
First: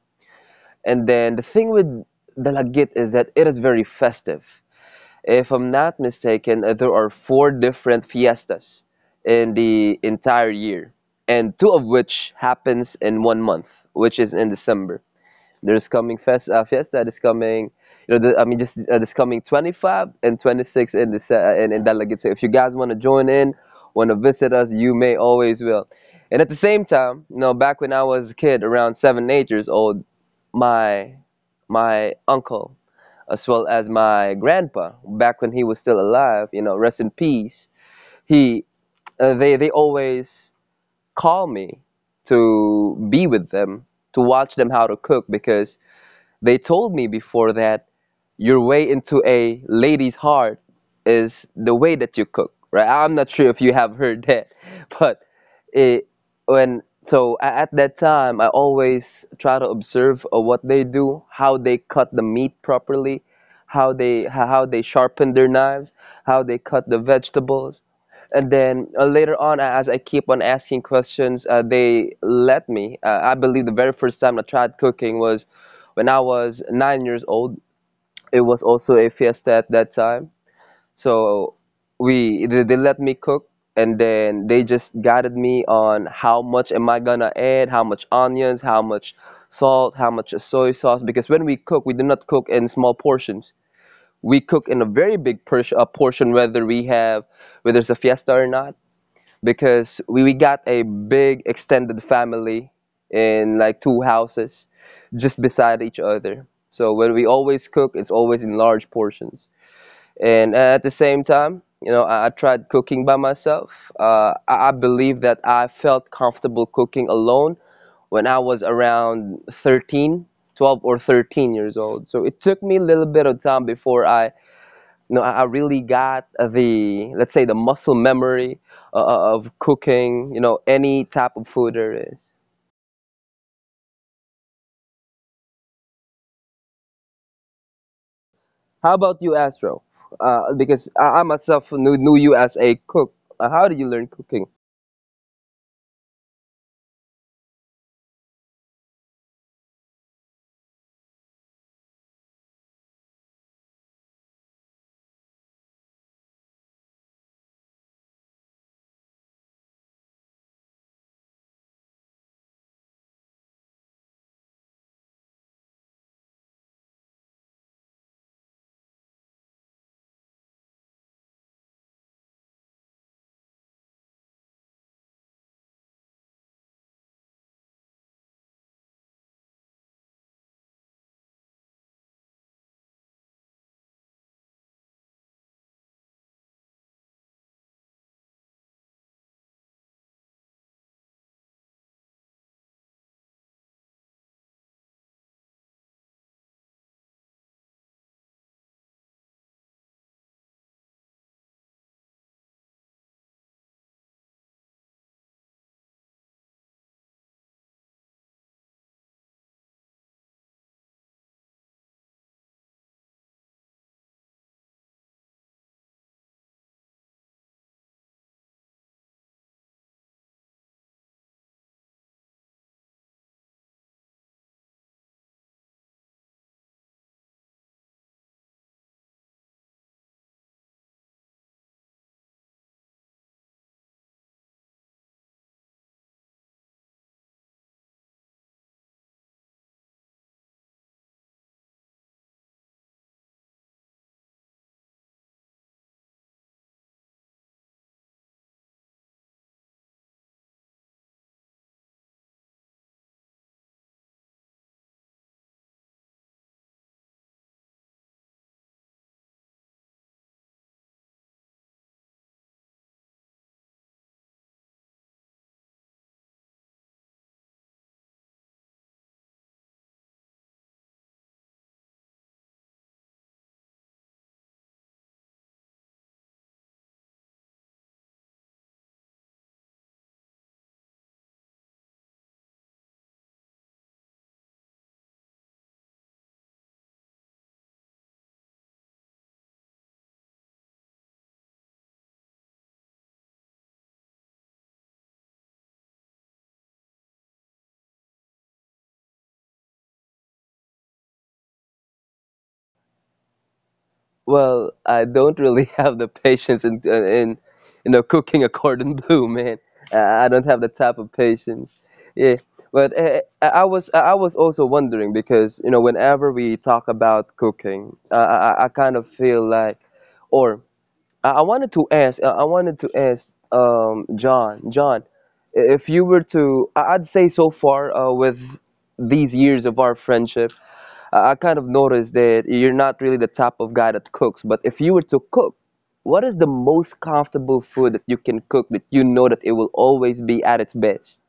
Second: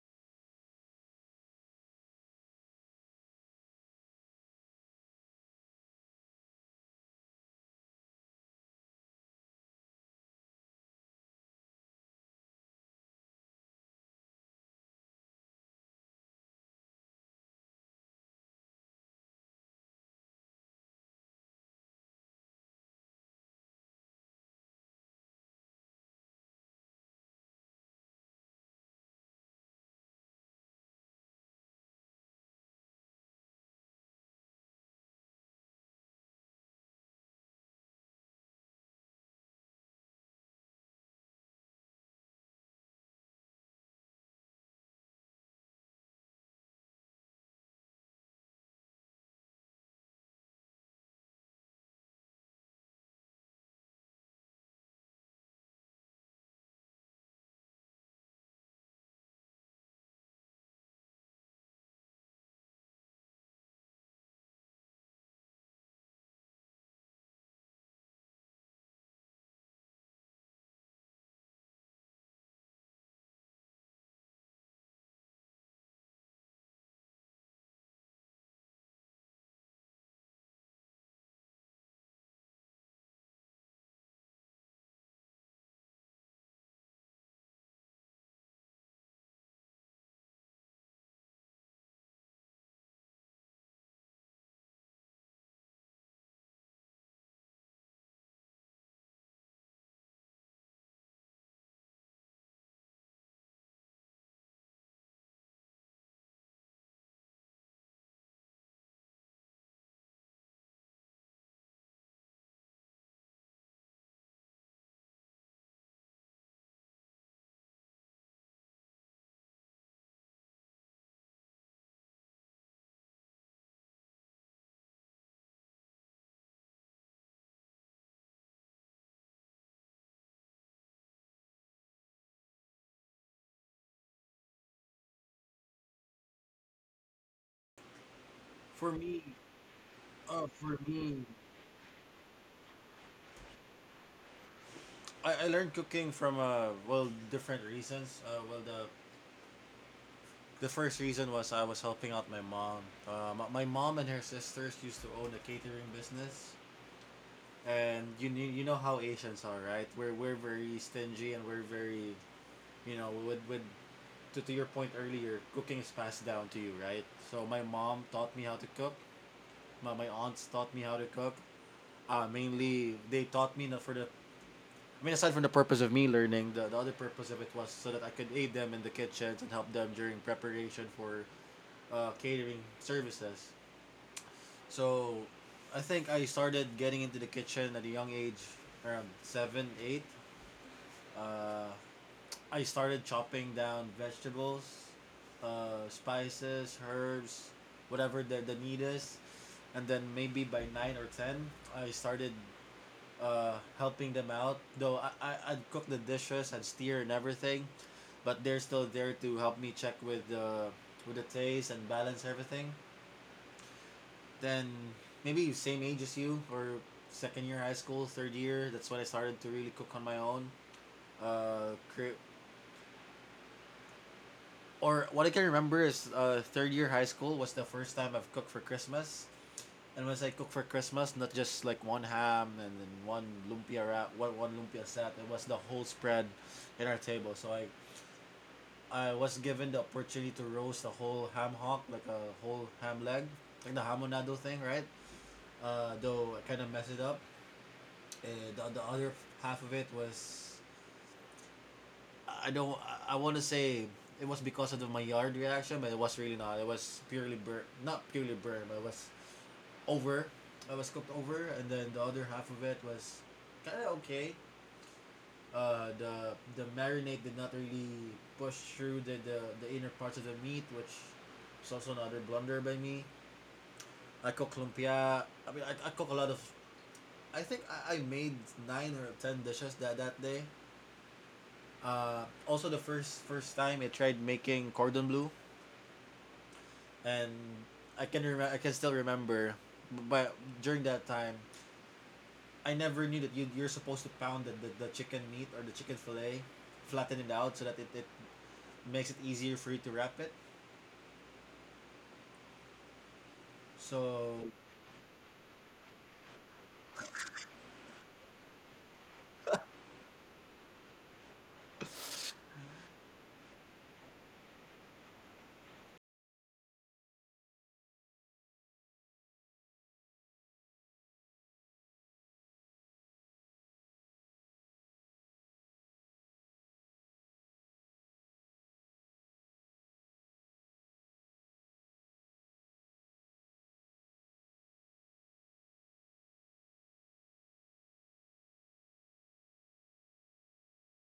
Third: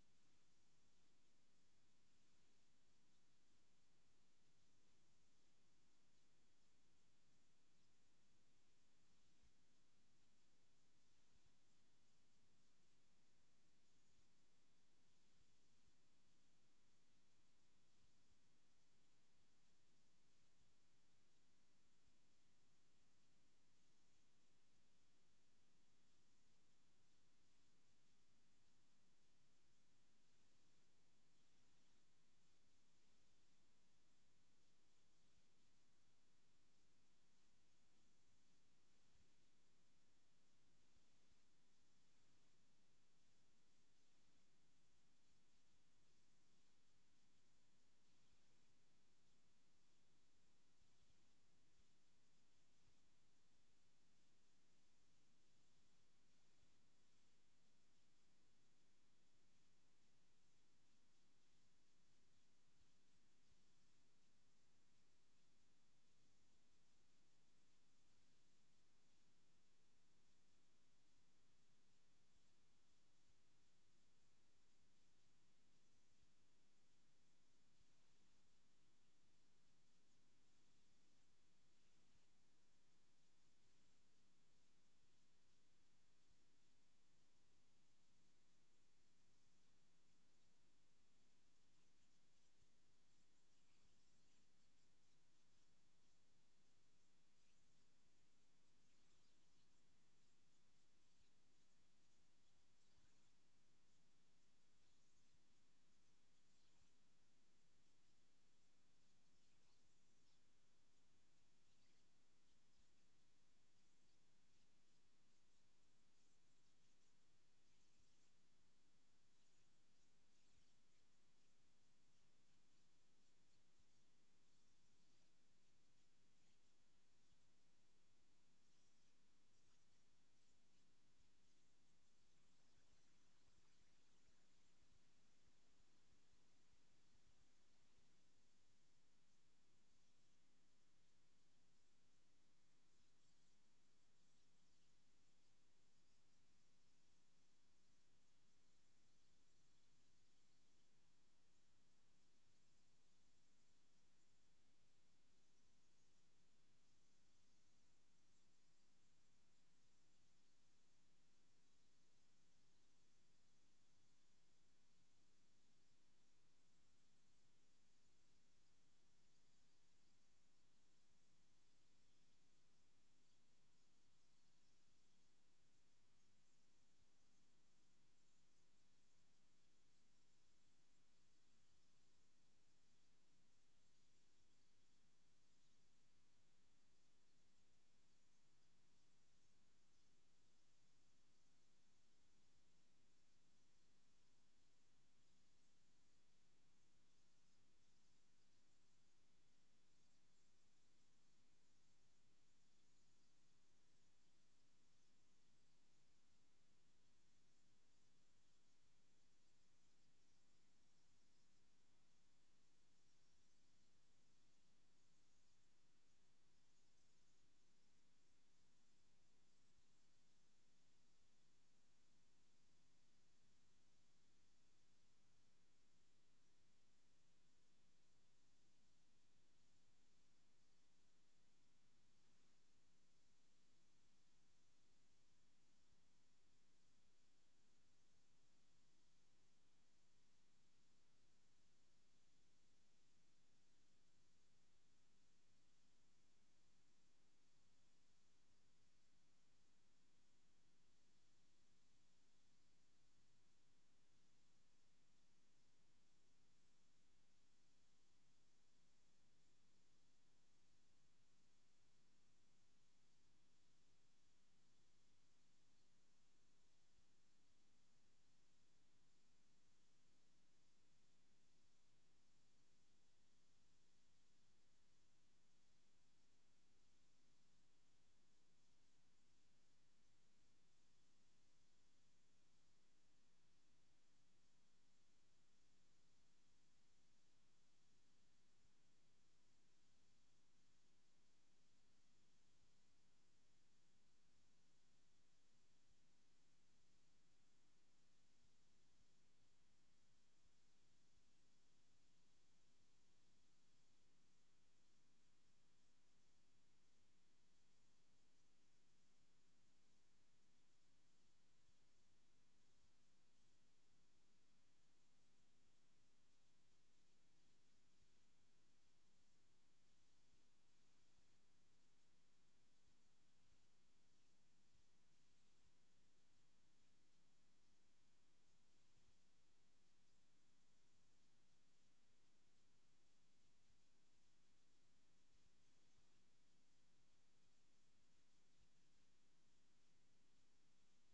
And then the thing with the Laggit is that it is very festive. If I'm not mistaken, there are four different fiestas in the entire year, and two of which happens in one month, which is in December. There's coming fiesta this coming, I mean, just this coming 25 and 26 in this in that Laggit. So if you guys want to join in, want to visit us, you may always will. And at the same time, you know, back when I was a kid, around seven, 8 years old, my my uncle, as well as my grandpa, back when he was still alive, you know, rest in peace, he they always call me to be with them to watch them how to cook. Because they told me before that your way into a lady's heart is the way that you cook, right? I'm not sure if you have heard that, but it, when so a- at that time, I always try to observe what they do, how they cut the meat properly, how they sharpen their knives, how they cut the vegetables. And then later on, as I keep on asking questions, they let me. I believe the very first time I tried cooking was when I was 9 years old. It was also a fiesta at that time. So we they let me cook, and then they just guided me on how much am I gonna add, how much onions, how much salt, how much soy sauce. Because when we cook, we do not cook in small portions. We cook in a very big portion, whether we have, whether it's a fiesta or not, because we got a big extended family in like two houses just beside each other. So when we always cook, it's always in large portions. And at the same time, you know, I tried cooking by myself. I believe that I felt comfortable cooking alone when I was around 13 12 or 13 years old. So it took me a little bit of time before I you know I really got the let's say, the muscle memory of cooking, you know, any type of food there is. How
for
about you,
me,
Astro? Because
For
I
me,
myself knew you as a cook, how did you learn cooking?
I learned cooking from well different reasons. The first reason was I was helping out my mom. My mom and her sisters used to own a catering business, and you know how Asians are, right? We're very stingy and we're very you know with to your point earlier, cooking is passed down to you, right? So my mom taught me how to cook. My aunts taught me how to cook. Mainly they taught me na for the I mean, aside from the purpose of me learning, the other purpose of it was so that I could aid them in the kitchens and help them during preparation for catering services. So, I think I started getting into the kitchen at a young age, around seven, eight. Uh, I started chopping down vegetables, spices, herbs, whatever the need is. And then maybe by nine or ten, I started helping them out. Though I'd cook the dishes, I'd steer and everything but they're still there to help me check with the taste and balance everything. Then maybe same age as you or second year high school, third year. That's when I started to really cook on my own. Uh, cre- or what I can remember is third year high school was the first time I've cooked for Christmas. And when I cook for Christmas, not just like one ham and then one lumpia wrap, one lumpia set. It was the whole spread in our table. So I was given the opportunity to roast a whole ham hock, like a whole ham leg, like the hamonado thing, right? Though I kind of messed it up. Uh, the other half of it was, I don't, I want to say it was because of the Maillard reaction, but it was really not. It was not purely burn, but it was over. I was cooked over, and then the other half of it was kind of okay. Uh, the marinade did not really push through the inner parts of the meat, which is also another blunder by me. I cook lumpia. I mean, I cook a lot of. I made nine or ten dishes that that day. Also the first time I tried making cordon bleu, and I can still remember, but during that time, I never knew that you're supposed to pound the chicken meat or the chicken fillet, flatten it out so that it makes it easier for you to wrap it. So,
Well, I don't really have the patience in cooking a cordon bleu, man. I don't have the type of patience. Yeah, but I was also wondering, because whenever we talk about cooking, I kind of feel like, or I wanted to ask. I wanted to ask, John. John, if you were to, I'd say, so far, with these years of our friendship, I kind of noticed that you're not really the type of guy that cooks. But if you were to cook, what is the most comfortable food that you can cook that you know that it will always be at its best?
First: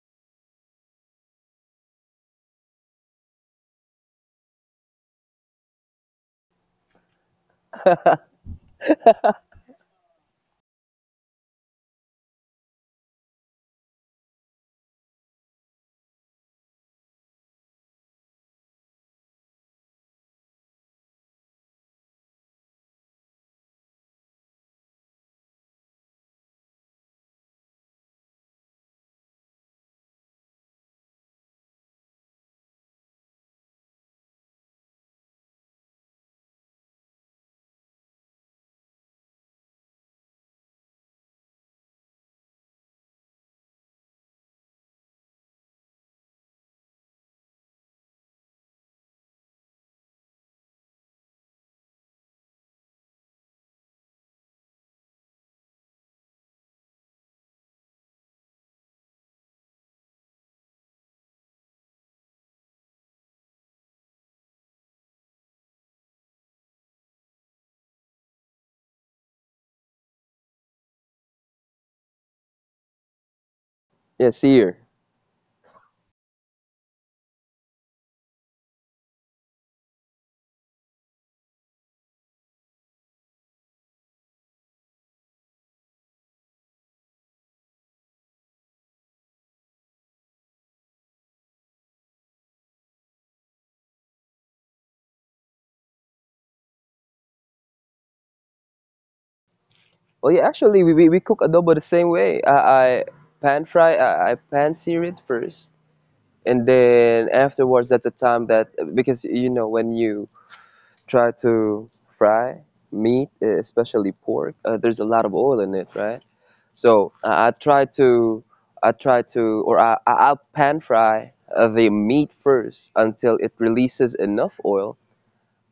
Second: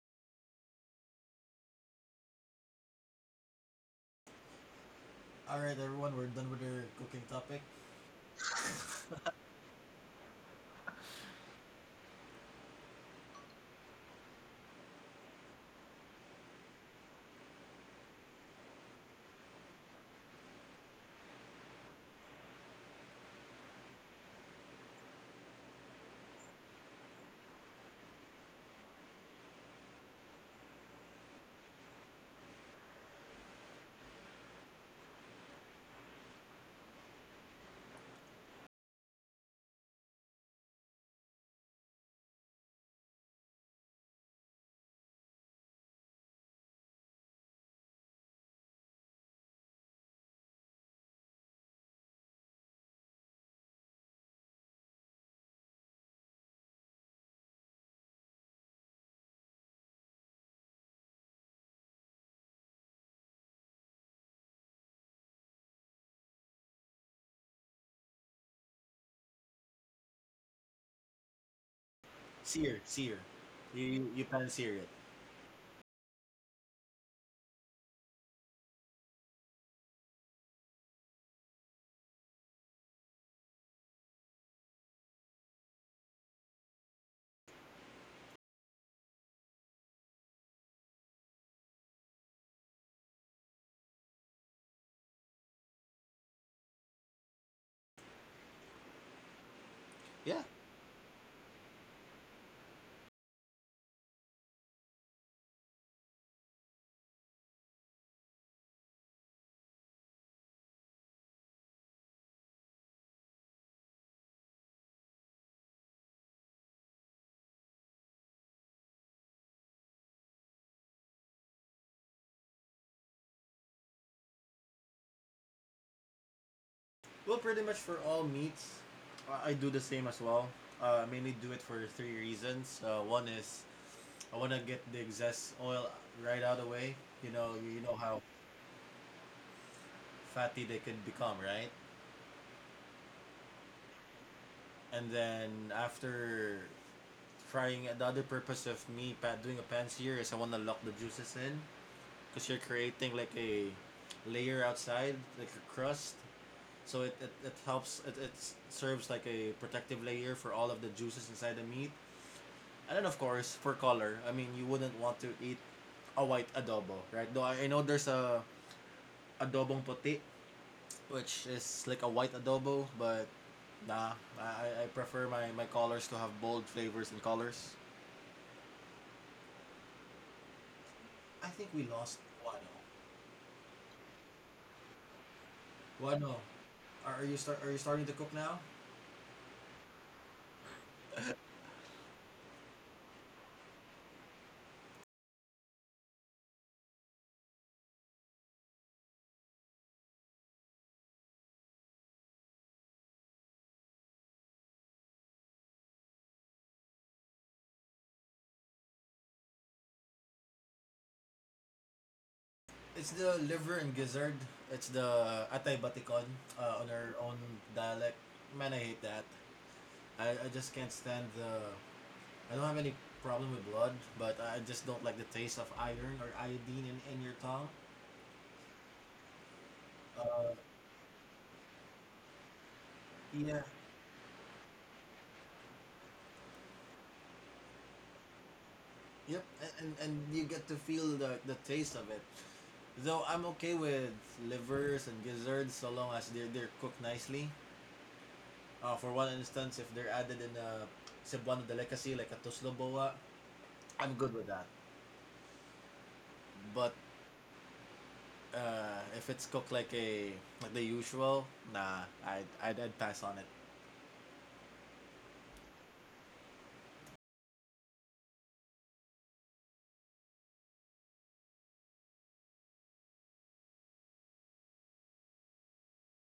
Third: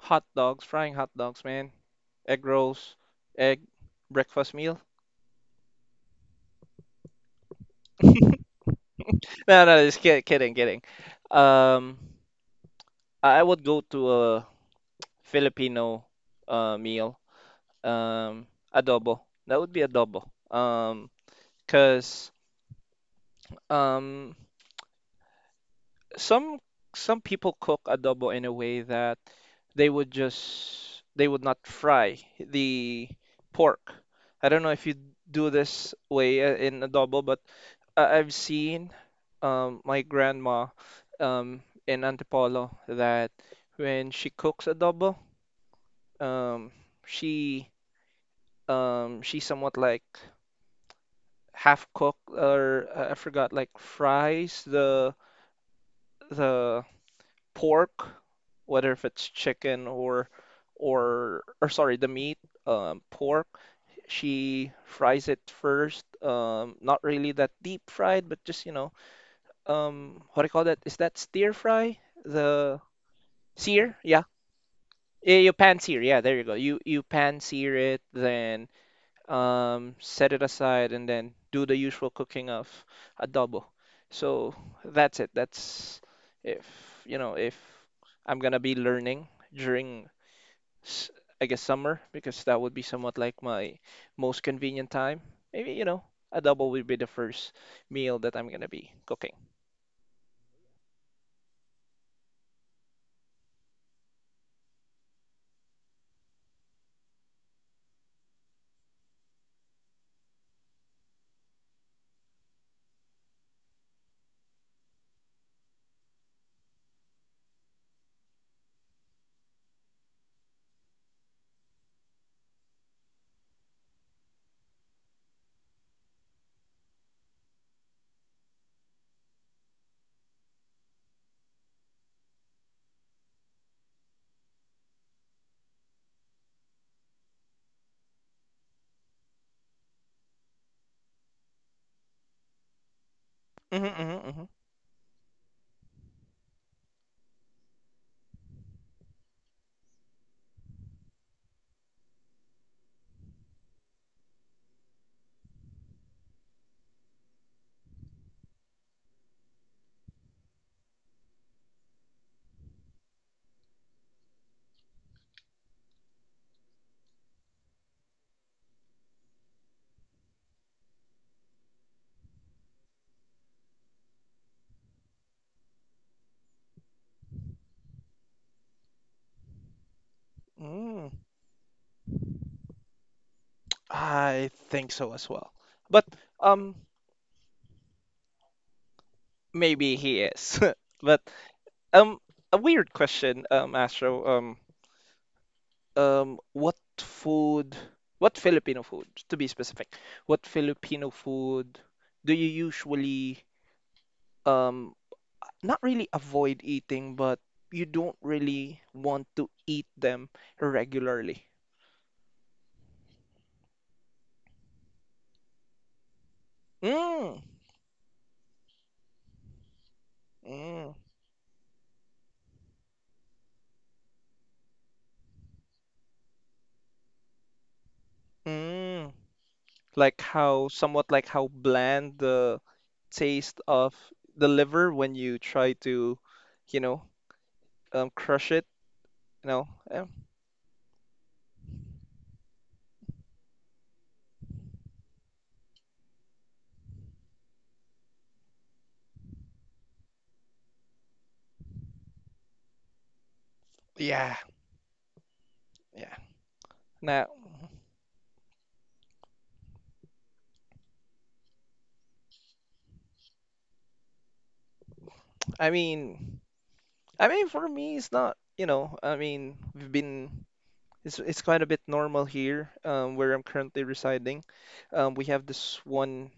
Hot dogs, frying hot dogs, man. Egg rolls, egg breakfast meal.
alright, everyone, we're done with our cooking topic.
No, no, just kidding, kidding. Um, I would go to a Filipino meal. Um, adobo. That would be adobo. 'Cause um some some people cook adobo in a way that they would not fry the pork. I don't know if you do this way in adobo, but I- I've seen my grandma um, in Antipolo that when she cooks adobo, um, she, she somewhat like half cook or I forgot, like fries the pork, whether if it's chicken or, or sorry, the meat, pork. She fries it first. Not really that deep fried, but just, you know, what do you call that? Is that stir fry? The
Sear. sear,
sear?
You,
Yeah.
you
Yes,
pan sear
here.
it.
Yeah, you pan sear. Yeah, there you go. You pan sear it, then set it aside, and then do the usual cooking of adobo. So that's it. That's if, you know, if I'm gonna be learning during, s- I guess, summer, because that would be somewhat like my most convenient time. Maybe, you know, adobo will be the first meal that I'm gonna be cooking.
Well,
Yeah.
yeah, actually, we cook adobo the same way. I pan fry. I pan sear it first. And then afterwards, at the time that, because you know, when you try to fry meat, eh, especially pork, there's a lot of oil in it, right? So I try to, or I'll pan fry the meat first until it releases enough oil.
Well, pretty much for all meats, I do the same as well. I mainly do it for three reasons. One is I want to get the excess oil right out of the way. You know how fatty they can become, right?
hmm hmm hmm
And then after frying, the other purpose of me doing a pan sear is I want to lock the juices in because you're creating like a layer outside, like a crust. So it helps, it serves like a protective layer for all of the juices inside the meat. And then, of course, for color, I mean, you wouldn't want to eat a white adobo, right? Though I know there's a adobong puti, which is like a white adobo, but nah, I prefer my colors to have bold flavors and colors.
Mm.
I think we lost Wano.
I think so as well. But
Wano,
um
are you starting to cook now?
maybe he is. But um a weird question, Astro. What food, what Filipino food, to be specific, what Filipino food do you usually um not really avoid eating, but you don't really want to eat them regularly?
It's the liver and gizzard. It's the atay batikon on our own
Mm,
dialect. Man, I hate that. I just can't
mm,
stand the. I don't have any problem with blood, but I just don't like the taste of iron or iodine in your tongue.
mm. Like
Uh,
how, somewhat like how bland the taste
yeah.
of the liver when you try to, you know, crush it.
Yep.
You know,
And and you get to feel the taste of it. Though I'm okay with livers and gizzards so long as they're cooked nicely. For one instance, if they're added in a Cebuano delicacy like a tuslo boa, I'm
Yeah,
good with that.
yeah.
But
Now,
if it's cooked like a the usual, nah, I'd pass on it.
I mean, I mean for me, it's not. You know, I mean, we've been. It's quite a bit normal here, where I'm currently residing. We have this one,